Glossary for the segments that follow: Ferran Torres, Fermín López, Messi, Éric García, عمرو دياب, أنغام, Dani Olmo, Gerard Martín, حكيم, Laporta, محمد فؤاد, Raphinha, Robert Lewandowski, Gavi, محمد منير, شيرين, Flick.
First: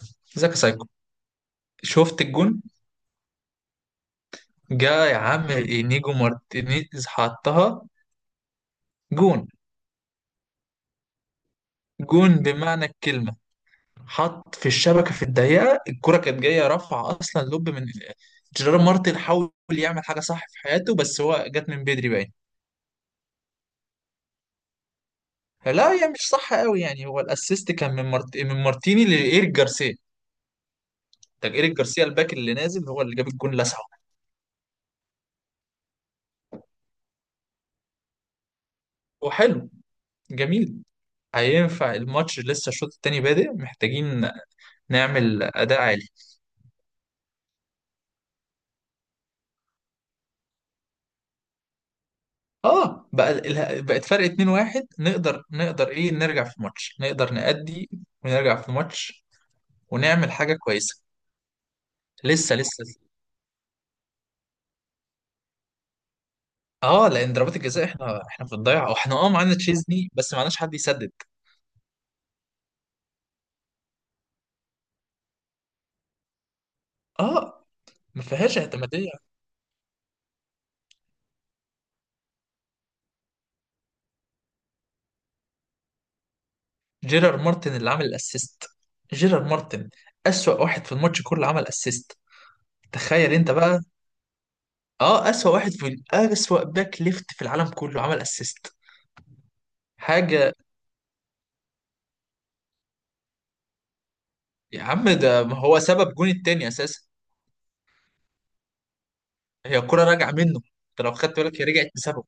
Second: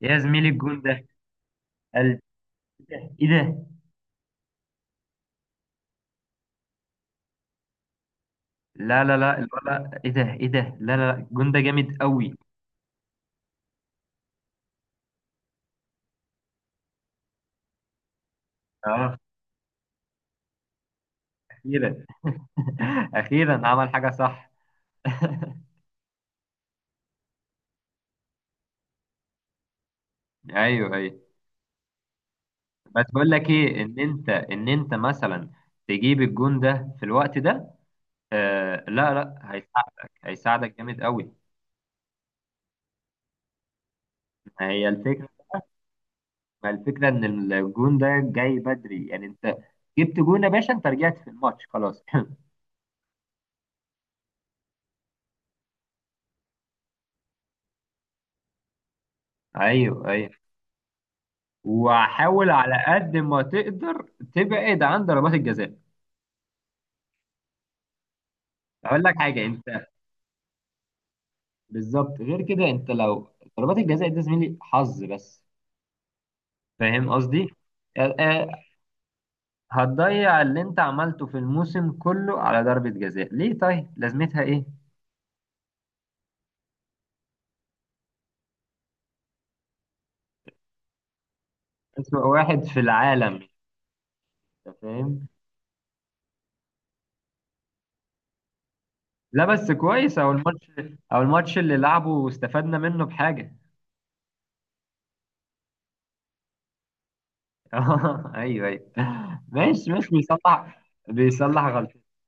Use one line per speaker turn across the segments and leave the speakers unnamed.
يا زميلي
زكا
الجون
سايكو.
ده قال
شفت الجون
ايه ده.
جا يا عم. نيجو مارتينيز حطها.
لا لا لا
جون،
الولا، ايه ده ايه ده، لا لا لا الجون ده جامد قوي.
جون بمعنى الكلمة. حط في الشبكة في الضيقة، الكرة كانت جاية رفع أصلا لوب من جيرار مارتن.
اه،
حاول يعمل حاجة صح في حياته بس هو جت من
اخيرا.
بدري باين.
اخيرا عمل حاجه صح.
لا هي مش صح قوي يعني، هو الأسيست كان من مارتيني لإيريك جارسيا.
ايوه ايوه.
ده إيريك جارسيا الباك اللي نازل هو
بس
اللي جاب
بقول لك
الجون
ايه،
لسعه.
ان انت مثلا تجيب الجون ده في الوقت ده، آه لا لا،
وحلو،
هيساعدك
جميل.
هيساعدك جامد قوي.
هينفع الماتش لسه، الشوط التاني بادئ، محتاجين
ما هي الفكره،
نعمل أداء عالي.
ما الفكره ان الجون ده جاي بدري، يعني انت جبت جون يا باشا، انت رجعت في الماتش خلاص.
اه بقى بقت فرق 2-1، نقدر، نقدر نرجع في الماتش، نقدر نأدي ونرجع في الماتش
ايوه
ونعمل
ايوه.
حاجة كويسة.
وحاول
لسه
على
لسه.
قد ما تقدر تبعد عن ضربات الجزاء.
اه لان ضربات الجزاء احنا في الضيعة،
اقول لك
واحنا اه
حاجه،
معانا
انت
تشيزني بس معناش حد يسدد.
بالظبط غير كده، انت لو ضربات الجزاء دي زميلي حظ بس، فاهم قصدي؟
اه
آه،
ما فيهاش
آه،
اعتمادية.
هتضيع اللي انت عملته في الموسم كله على ضربة جزاء؟ ليه؟ طيب لازمتها ايه؟
جيرار مارتن اللي عامل الاسيست، جيرار مارتن، اسوأ واحد في الماتش كله عمل اسيست.
اسوأ واحد في
تخيل
العالم،
انت بقى.
انت فاهم.
اه اسوأ واحد في اسوأ باك ليفت في العالم كله عمل اسيست.
لا بس كويس او
حاجة.
الماتش، او الماتش اللي لعبه واستفدنا منه بحاجة.
يا عم ده ما هو سبب جون التاني اساسا.
ايوه ايوه
هي
ماشي
الكرة
ماشي،
راجعة منه،
بيصلح،
انت لو خدت بالك
بيصلح
هي رجعت
غلطة،
بسببه.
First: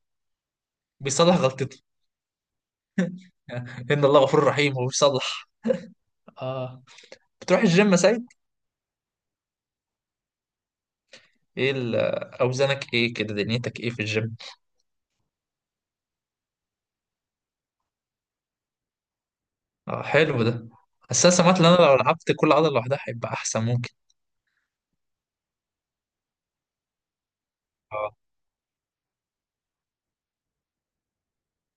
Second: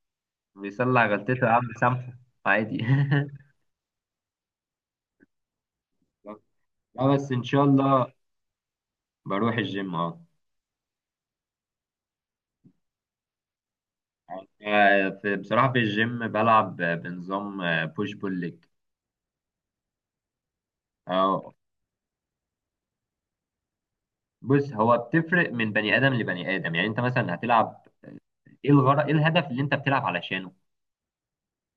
بيصلع
بيصلح
غلطته يا عم
غلطته.
سامحه، عادي.
ان الله غفور رحيم وبيصلح. اه،
اه بس ان
بتروح
شاء
الجيم يا
الله.
سيد؟
بروح الجيم اه.
ايه ال- آه، اوزانك ايه كده، دنيتك ايه في الجيم؟
في بصراحة في الجيم بلعب بنظام بوش بول ليج.
اه حلو ده. بس انا
اه
سمعت ان انا لو لعبت كل عضلة لوحدها هيبقى احسن، ممكن.
بص، هو بتفرق من بني ادم لبني ادم، يعني انت مثلا هتلعب،
اه،
ايه الغرض، ايه الهدف اللي انت بتلعب علشانه؟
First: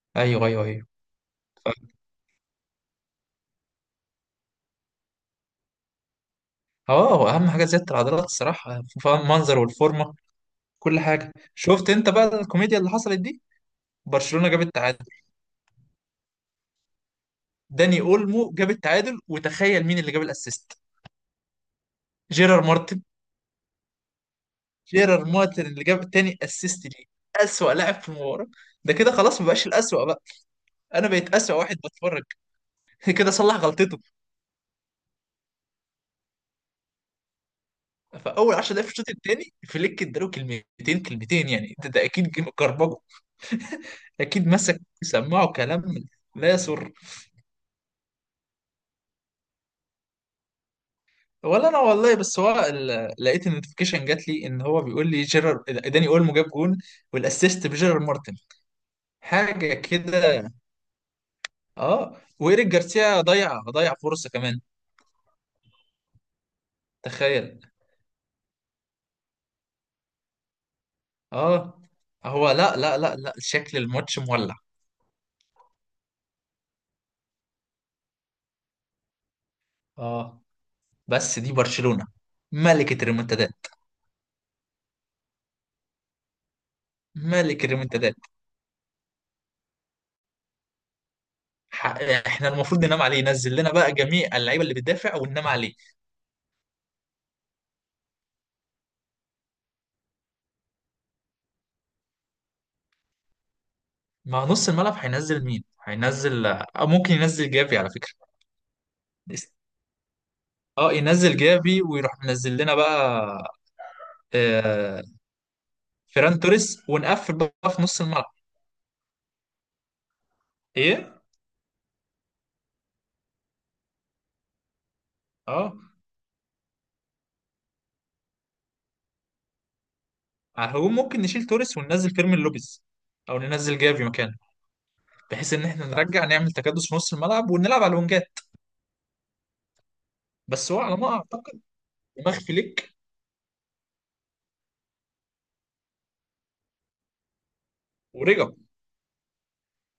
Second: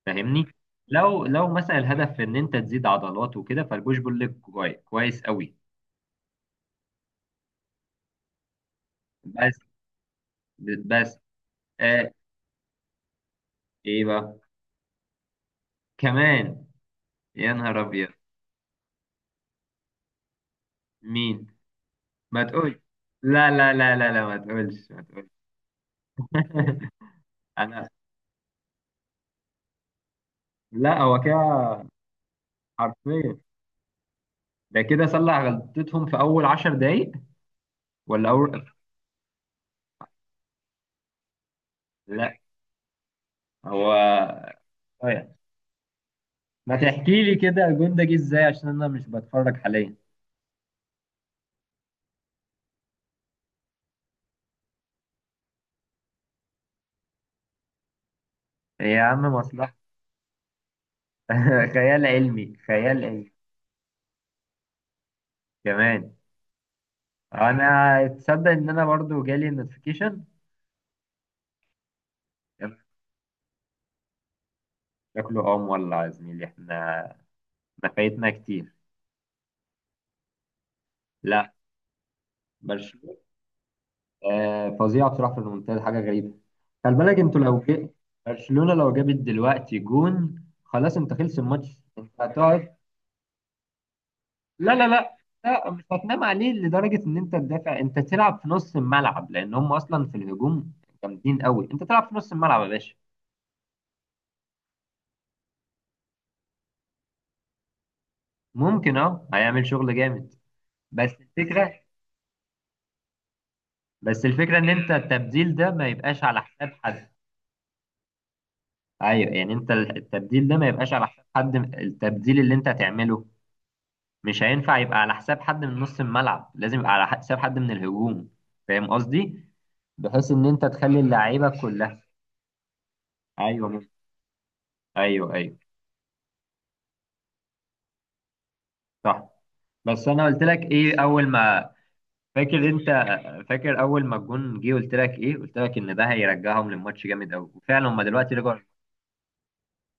فاهمني؟
ايوه ايوه ايوه.
لو
ف-
مثلا الهدف ان انت تزيد عضلات وكده، فالبوش بول ليج كويس كويس قوي.
اه هو اهم حاجة زيادة العضلات الصراحة،
بس
المنظر والفورمة كل
بس
حاجة. شفت انت
آه
بقى الكوميديا اللي حصلت دي؟
ايه بقى؟
برشلونة جاب التعادل.
كمان؟ يا نهار
داني
ابيض.
اولمو جاب التعادل، وتخيل مين اللي جاب الاسيست.
مين؟ ما
جيرار،
تقولش. لا لا لا لا لا، ما تقولش ما
جيرار
تقولش.
مارتن اللي جاب التاني اسيست ليه، اسوأ
انا.
لاعب في المباراة. ده كده خلاص ما بقاش الاسوأ بقى،
لا
انا
هو
بقيت اسوأ واحد
كده،
بتفرج. كده
حرفيا.
صلح غلطته.
ده كده صلح غلطتهم في اول عشر دقايق، ولا
فاول
اول.
10 دقايق في الشوط التاني فليك اداله كلمتين كلمتين يعني، ده اكيد
لا
كربجه،
هو.
اكيد مسك
طيب
سماعه كلام لا
ما
يسر.
تحكي لي كده الجون ده جه ازاي عشان انا مش بتفرج حاليا.
ولا انا والله، بس هو لقيت النوتيفيكيشن جات لي ان هو بيقول لي جيرار داني اولمو جاب جون والاسيست بجيرار مارتن.
يا عم
حاجه
مصلحة.
كده.
خيال
اه
علمي
وايريك
خيال
جارسيا
علمي.
ضيع فرصه كمان.
كمان.
تخيل.
انا تصدق ان انا برضو جالي النوتيفيكيشن؟
اه هو، لا لا لا لا شكل الماتش مولع.
شكله اه مولع يا زميلي، احنا احنا فايتنا كتير.
اه، بس
لا.
دي برشلونة، ملكة
برشلونة.
الريمونتادات،
آه فظيعه بصراحه، في الممتاز حاجه غريبه. خلي بالك انتوا لو
ملك
جي،
الريمونتادات.
برشلونه لو جابت دلوقتي جون، خلاص انت خلص الماتش،
ح-
انت
احنا
هتقعد.
المفروض ننام عليه، ينزل لنا بقى جميع اللعيبه
لا
اللي
لا
بتدافع
لا،
وننام
لا
عليه.
مش هتنام عليه لدرجه ان انت تدافع، انت تلعب في نص الملعب، لان هم اصلا في الهجوم جامدين قوي، انت تلعب في نص الملعب يا باشا.
ما نص الملعب هينزل مين؟ هينزل أو ممكن ينزل جافي على فكرة.
ممكن اه، هيعمل شغل جامد.
اه
بس
ينزل
الفكره
جافي ويروح منزل لنا بقى.
بس الفكره ان انت
آه،
التبديل ده ما يبقاش على
فيران
حساب
توريس
حد.
ونقفل بقى في نص الملعب.
ايوه، يعني انت التبديل ده ما يبقاش على
ايه.
حساب حد، التبديل اللي انت هتعمله مش هينفع يبقى على حساب حد
اه
من نص الملعب، لازم يبقى على حساب حد من الهجوم. فاهم قصدي؟ بحيث ان انت
هو
تخلي
ممكن نشيل
اللعيبه
توريس
كلها.
وننزل فيرمين لوبيز، او
ايوه
ننزل
ممكن.
جافي مكانه.
ايوه
بحيث
ايوه.
ان احنا نرجع نعمل تكدس في نص الملعب ونلعب على الونجات.
صح. بس انا قلت لك
بس هو على
ايه
ما
اول
اعتقد
ما،
دماغ
فاكر انت،
فليك.
فاكر اول ما الجون جه قلت لك ايه؟ قلت لك ان ده هيرجعهم للماتش جامد قوي، وفعلا هم دلوقتي
ورجع،
رجعوا.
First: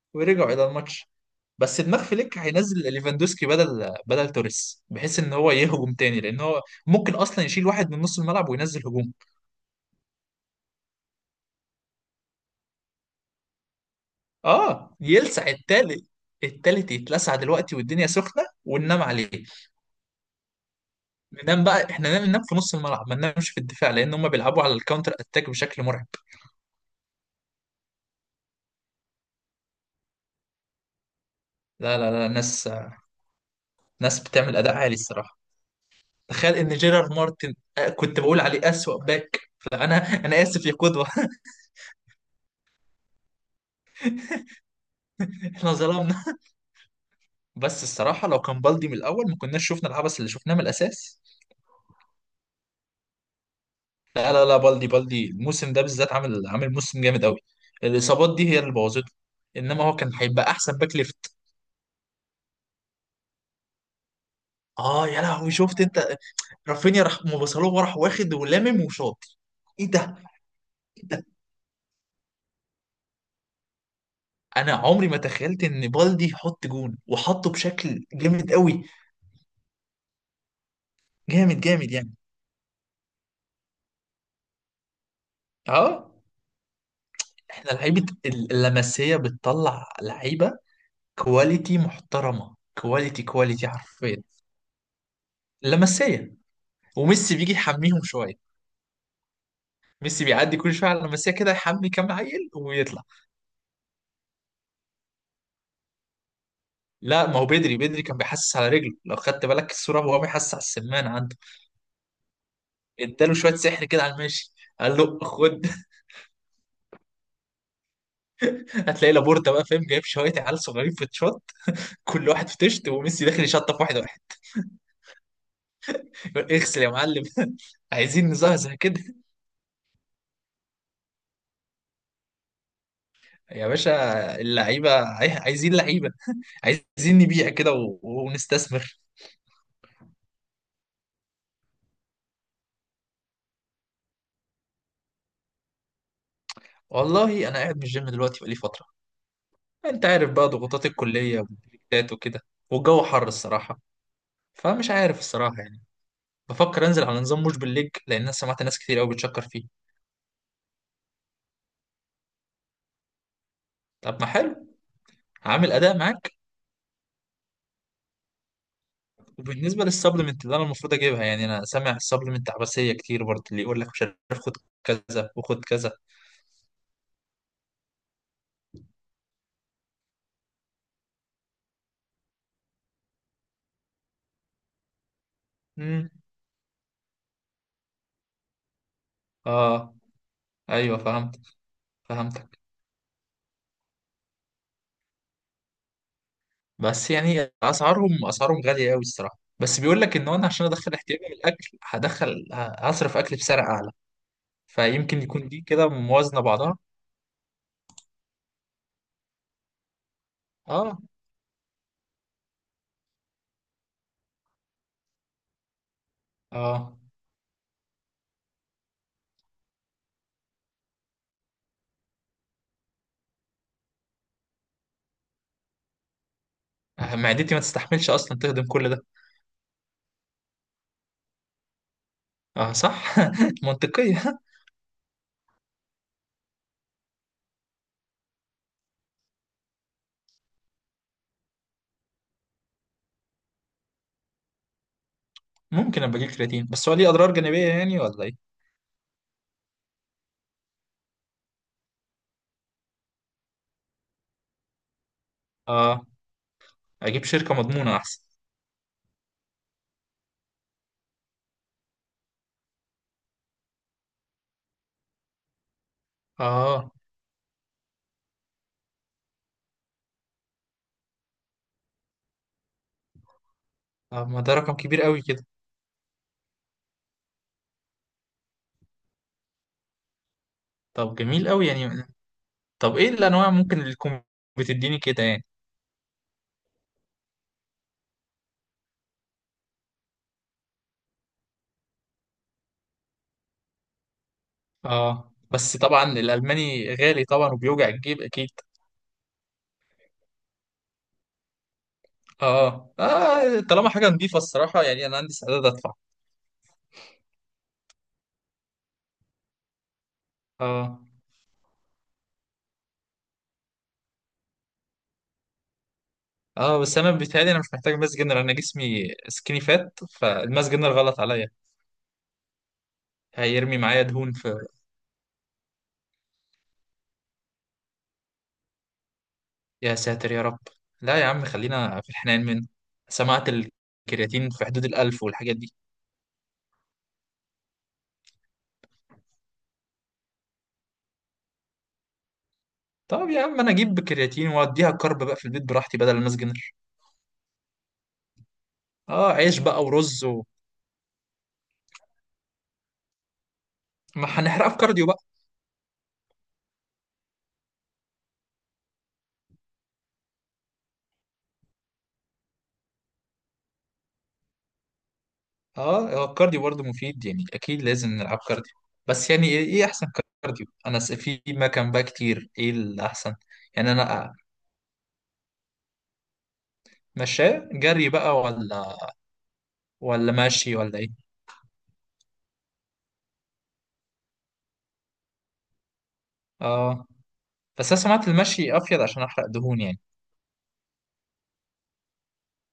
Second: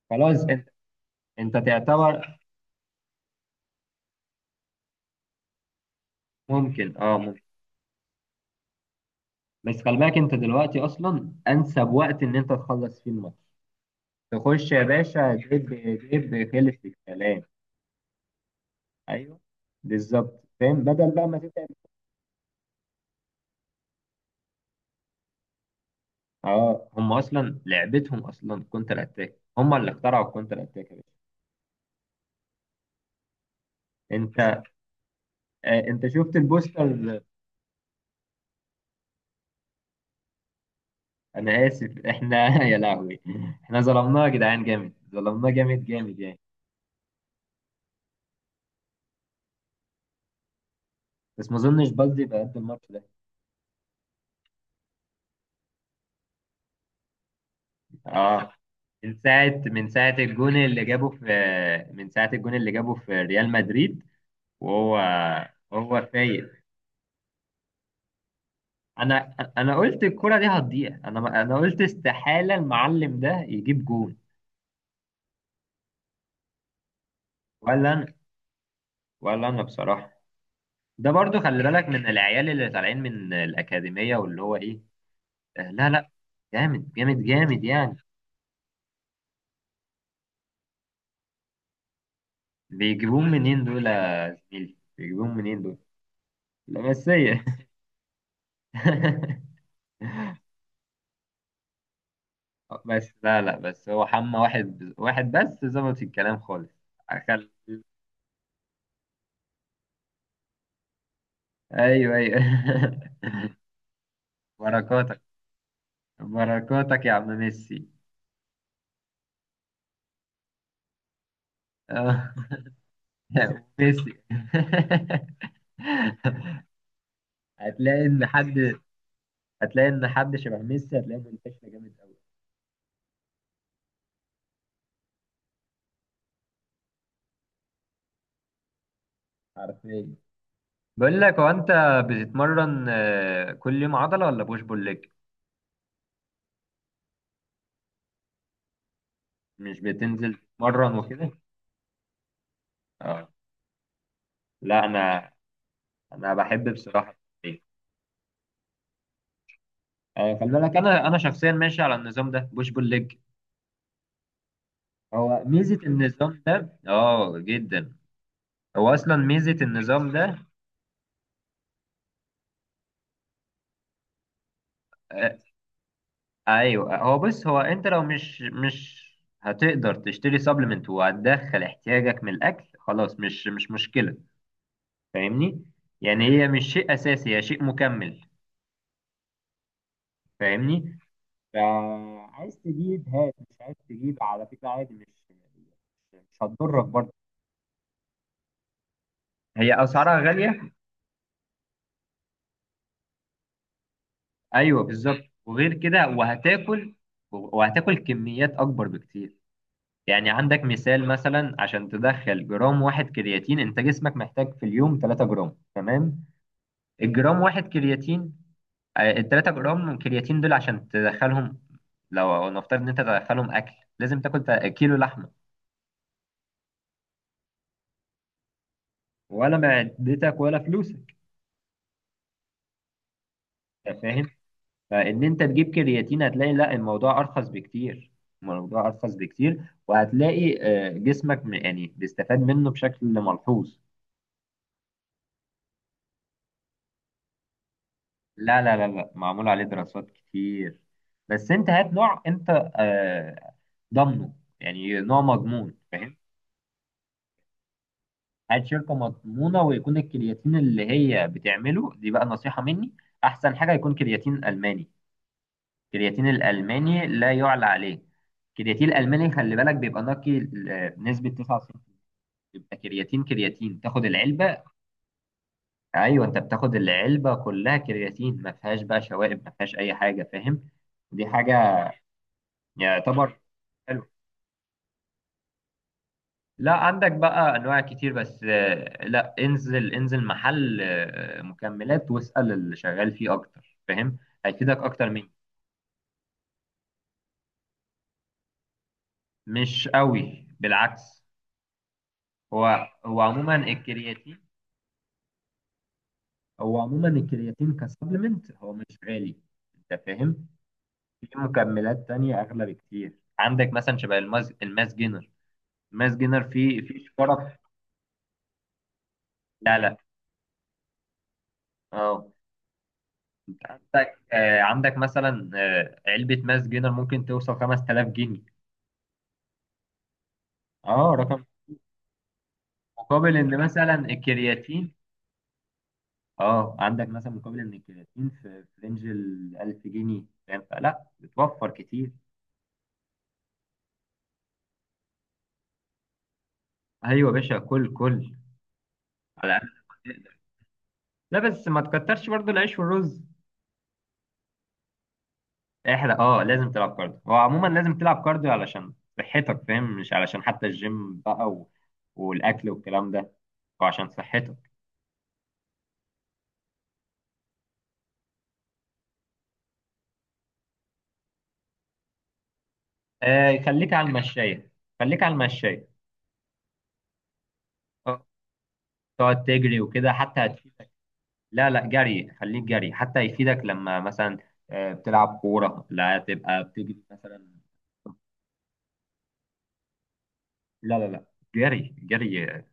خلاص
ورجعوا الى
انت،
الماتش.
انت
بس دماغ فليك
تعتبر.
هينزل ليفاندوسكي بدل توريس، بحيث ان هو يهجم تاني، لان هو
ممكن
ممكن
اه ممكن.
اصلا يشيل واحد من نص الملعب وينزل هجوم.
بس خلي بالك انت دلوقتي اصلا انسب وقت ان انت تخلص فيه الماتش. تخش يا
اه
باشا،
يلسع
جيب،
التالت.
جيب خلف
التالت يتلسع
الكلام.
دلوقتي والدنيا سخنه، وننام عليه.
ايوه بالظبط، فاهم، بدل بقى ما
ننام
تتعب.
بقى، احنا ننام في نص الملعب، ما ننامش في الدفاع، لان هم بيلعبوا على الكاونتر اتاك بشكل مرعب.
اه هم اصلا لعبتهم اصلا كونتر اتاك، هم اللي اخترعوا الكونتر اتاك يا باشا.
لا لا لا ناس، ناس بتعمل
انت
اداء عالي الصراحه.
انت شفت
تخيل ان جيرارد
البوستر؟
مارتن، آه، كنت بقول عليه اسوأ باك، فانا انا اسف يا قدوه.
انا اسف، احنا يا لهوي، احنا ظلمناه يا جدعان جامد، ظلمناه
احنا
جامد جامد
ظلمنا.
يعني.
بس الصراحه لو كان بالدي من الاول ما كناش شفنا العبث اللي شفناه من الاساس.
بس ما اظنش بلدي بقى قد الماتش ده.
لا لا لا بالدي، بالدي الموسم ده بالذات عامل، عامل موسم جامد قوي. الاصابات دي
اه.
هي اللي بوظته.
من ساعه
انما
من
هو
ساعه
كان هيبقى
الجون
احسن
اللي
باك
جابه في،
ليفت.
من ساعه الجون اللي جابه في ريال مدريد، وهو،
اه يا لهوي، شفت
هو
انت؟
فايق.
رافينيا راح مبصلوه، راح واخد ولامم
انا
وشاط.
انا
ايه ده،
قلت الكرة دي هتضيع،
ايه
انا
ده.
انا قلت استحالة المعلم ده يجيب جون.
انا عمري ما تخيلت ان بالدي يحط جون، وحطه
ولا
بشكل
انا،
جامد قوي.
ولا انا بصراحة. ده برضو
جامد
خلي بالك
جامد
من
يعني.
العيال اللي طالعين من الأكاديمية، واللي هو ايه، لا لا،
اه
جامد جامد جامد
احنا
يعني.
لعيبة اللمسية بتطلع لعيبة كواليتي محترمة، كواليتي
بيجيبون منين
كواليتي
دول
حرفيا.
يا زميلي؟ بيجيبون منين دول؟
اللمسية وميسي
لمسية.
بيجي يحميهم شوية. ميسي بيعدي كل شوية على اللمسية كده، يحمي كام عيل ويطلع.
بس لا لا، بس هو حمى واحد واحد بس ظبط الكلام خالص.
لا ما هو
أخل...
بدري، بدري كان بيحسس على رجله، لو خدت بالك الصورة وهو بيحسس على السمان عنده.
ايوه ايوه.
اداله شوية سحر كده على الماشي، قال له
بركاتك،
خد.
بركاتك يا عم ميسي.
هتلاقي لابورتا بقى فاهم جايب شوية عيال صغيرين في تشوت، كل واحد في تشت، وميسي داخل يشطف واحد
ميسي.
واحد. يقول اغسل يا معلم.
هتلاقي ان
عايزين نزهزه
حد،
كده.
هتلاقي ان حد شبه ميسي هتلاقيه منتشر جامد قوي.
يا باشا اللعيبة عايزين لعيبة. عايزين نبيع كده ونستثمر.
حرفيا. بقول لك، هو انت بتتمرن كل يوم عضله ولا بوش بول ليج؟
والله أنا قاعد من الجيم دلوقتي بقالي فترة.
مش
أنت عارف
بتنزل
بقى ضغوطات
تتمرن وكده؟
الكلية والبريكات وكده، والجو حر
اه،
الصراحة،
لا
فمش عارف
انا،
الصراحة يعني.
انا بحب
بفكر أنزل
بصراحه.
على نظام مش
إيه.
بالليج، لأن أنا سمعت ناس كتير أوي بتشكر فيه.
خلي بالك، انا شخصيا ماشي على النظام ده، بوش بول ليج.
طب ما حلو.
هو
عامل
ميزه
أداء معاك.
النظام ده اه جدا. هو اصلا ميزه
وبالنسبة
النظام
للسبلمنت
ده.
اللي أنا المفروض أجيبها، يعني أنا سامع السبلمنت عباسية كتير برضه، اللي يقول لك مش عارف خد كذا
آه،
وخد كذا.
ايوه. هو بص، هو انت لو مش هتقدر تشتري سبلمنت وهتدخل احتياجك من الاكل، خلاص مش مشكله. فاهمني؟
امم،
يعني هي مش شيء اساسي، هي شيء مكمل.
آه، أيوه
فاهمني؟
فهمت، فهمت.
فعايز تجيب هات، مش عايز تجيب على فكرة عادي، مش، مش هتضرك
بس
برضه.
يعني اسعارهم، اسعارهم غاليه قوي الصراحه، بس
هي
بيقول لك
اسعارها
ان انا عشان
غاليه.
ادخل احتياجي من الاكل هدخل، هصرف اكل بسعر اعلى،
ايوه بالظبط،
فيمكن يكون دي
وغير
كده
كده
موازنه بعضها.
وهتاكل، وهتاكل كميات اكبر بكتير. يعني عندك
اه،
مثال، مثلا عشان تدخل جرام واحد كرياتين، انت جسمك محتاج في اليوم 3 جرام، تمام؟
اه
الجرام واحد كرياتين، ال 3 جرام من كرياتين دول عشان تدخلهم، لو نفترض ان انت تدخلهم اكل، لازم تاكل كيلو لحمه.
معدتي ما تستحملش اصلا تهضم كل ده.
ولا معدتك ولا فلوسك.
اه صح.
انت فاهم؟
منطقيه.
فان انت تجيب كرياتين، هتلاقي لا، الموضوع ارخص بكتير، الموضوع ارخص بكتير. وهتلاقي جسمك يعني بيستفاد منه بشكل ملحوظ.
ممكن ابقى اجيب كرياتين، بس هو ليه اضرار جانبيه يعني ولا ايه؟
لا لا لا لا، معمول عليه دراسات كتير. بس انت هات نوع انت، آه، ضامنه، يعني نوع مضمون،
اه،
فاهم؟
اجيب شركه مضمونه احسن.
هات شركة مضمونة، ويكون الكرياتين اللي هي بتعمله دي، بقى نصيحة مني، احسن حاجة يكون كرياتين ألماني. الكرياتين
اه،
الألماني لا يعلى عليه. الكرياتين الألماني خلي بالك، بيبقى نقي بنسبة 99، يبقى كرياتين كرياتين تاخد
آه، ما ده
العلبة.
رقم كبير قوي كده.
ايوه انت بتاخد العلبة كلها كرياتين، ما فيهاش بقى شوائب، ما فيهاش اي حاجة، فاهم؟
طب
دي
جميل قوي
حاجة
يعني. طب ايه
يعتبر
الانواع ممكن اللي
حلوة.
تكون بتديني كده يعني؟
لا عندك بقى انواع كتير، بس لا، انزل انزل محل مكملات واسأل اللي شغال فيه اكتر، فاهم؟ هيفيدك اكتر مني.
اه بس طبعا الالماني غالي طبعا وبيوجع الجيب اكيد.
مش قوي، بالعكس. هو
اه
هو عموما
اه طالما حاجه نظيفه
الكرياتين،
الصراحه يعني انا عندي استعداد ادفع.
هو عموما الكرياتين كسبلمنت هو مش غالي، انت فاهم؟
اه،
في مكملات تانية اغلى بكتير، عندك مثلا شبه الماس، الماس جينر. الماس جينر
اه
فيه
بس
فيه
انا
شرف.
بيتهيألي انا مش محتاج ماس جنرال، انا جسمي سكيني
لا لا
فات، فالماس جنرال غلط عليا،
اه. انت
هيرمي معايا
عندك
دهون في.
عندك مثلا علبة ماس جينر ممكن توصل 5000 جنيه.
يا ساتر يا رب.
اه
لا يا
رقم.
عم خلينا في الحنان منه.
مقابل
سمعت
ان مثلا
الكرياتين في حدود
الكرياتين،
1000 والحاجات دي.
اه عندك مثلا مقابل ان الكرياتين في، في رينج ال 1000 جنيه، فاهم؟ فلا بتوفر كتير.
طب يا عم انا اجيب كرياتين واديها كارب بقى في البيت براحتي بدل الماس جنرال.
ايوه يا باشا، كل كل
اه
على قد
عيش بقى
ما
ورز
تقدر.
و...
لا بس ما تكترش برضو العيش والرز.
ما هنحرقها في كارديو.
احرق اه، لازم تلعب كارديو، هو عموما لازم تلعب كارديو علشان صحتك، فاهم؟ مش علشان حتى الجيم بقى و... والاكل والكلام ده، وعشان صحتك.
اه هو الكارديو برضه مفيد يعني، اكيد لازم نلعب كارديو. بس يعني إيه احسن كارديو؟ انا في ما كان بقى كتير، ايه الاحسن
آه
يعني؟
خليك على
انا
المشاية، خليك على المشاية.
مشاه جري
اه
بقى ولا،
تقعد تجري وكده
ولا
حتى هتفيد.
ماشي، ولا ايه؟
لا لا، جري، خليك جري حتى يفيدك لما مثلا بتلعب كورة لا تبقى بتجري
اه
مثلا.
بس انا سمعت المشي افيد عشان احرق دهون يعني.
لا لا لا، جري جري،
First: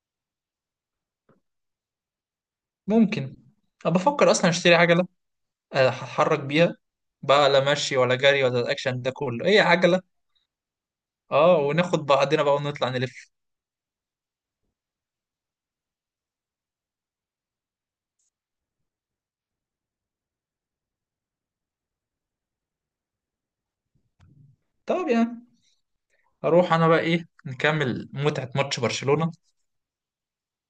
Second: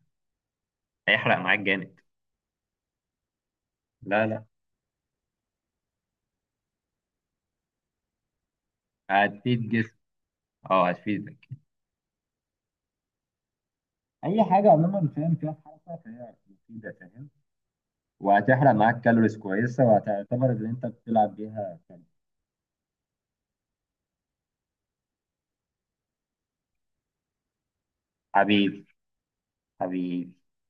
هيحرق معاك جامد.
ممكن. انا
لا
بفكر
لا.
اصلا اشتري عجله، آه، هتحرك بيها بقى، لا مشي ولا جري ولا الاكشن ده كله، ايه
هتفيد جسم،
عجله.
اه هتفيدك.
اه، وناخد بعضنا بقى ونطلع نلف.
اي حاجة عموما فاهم فيها حركة فهي مفيدة، فاهم؟ وهتحرق معاك كالوريز كويسة، وهتعتبر ان انت بتلعب بيها كالوريز.
طب يعني اروح انا بقى، ايه، نكمل متعه ماتش
حبيبي،
برشلونه.
حبيبي.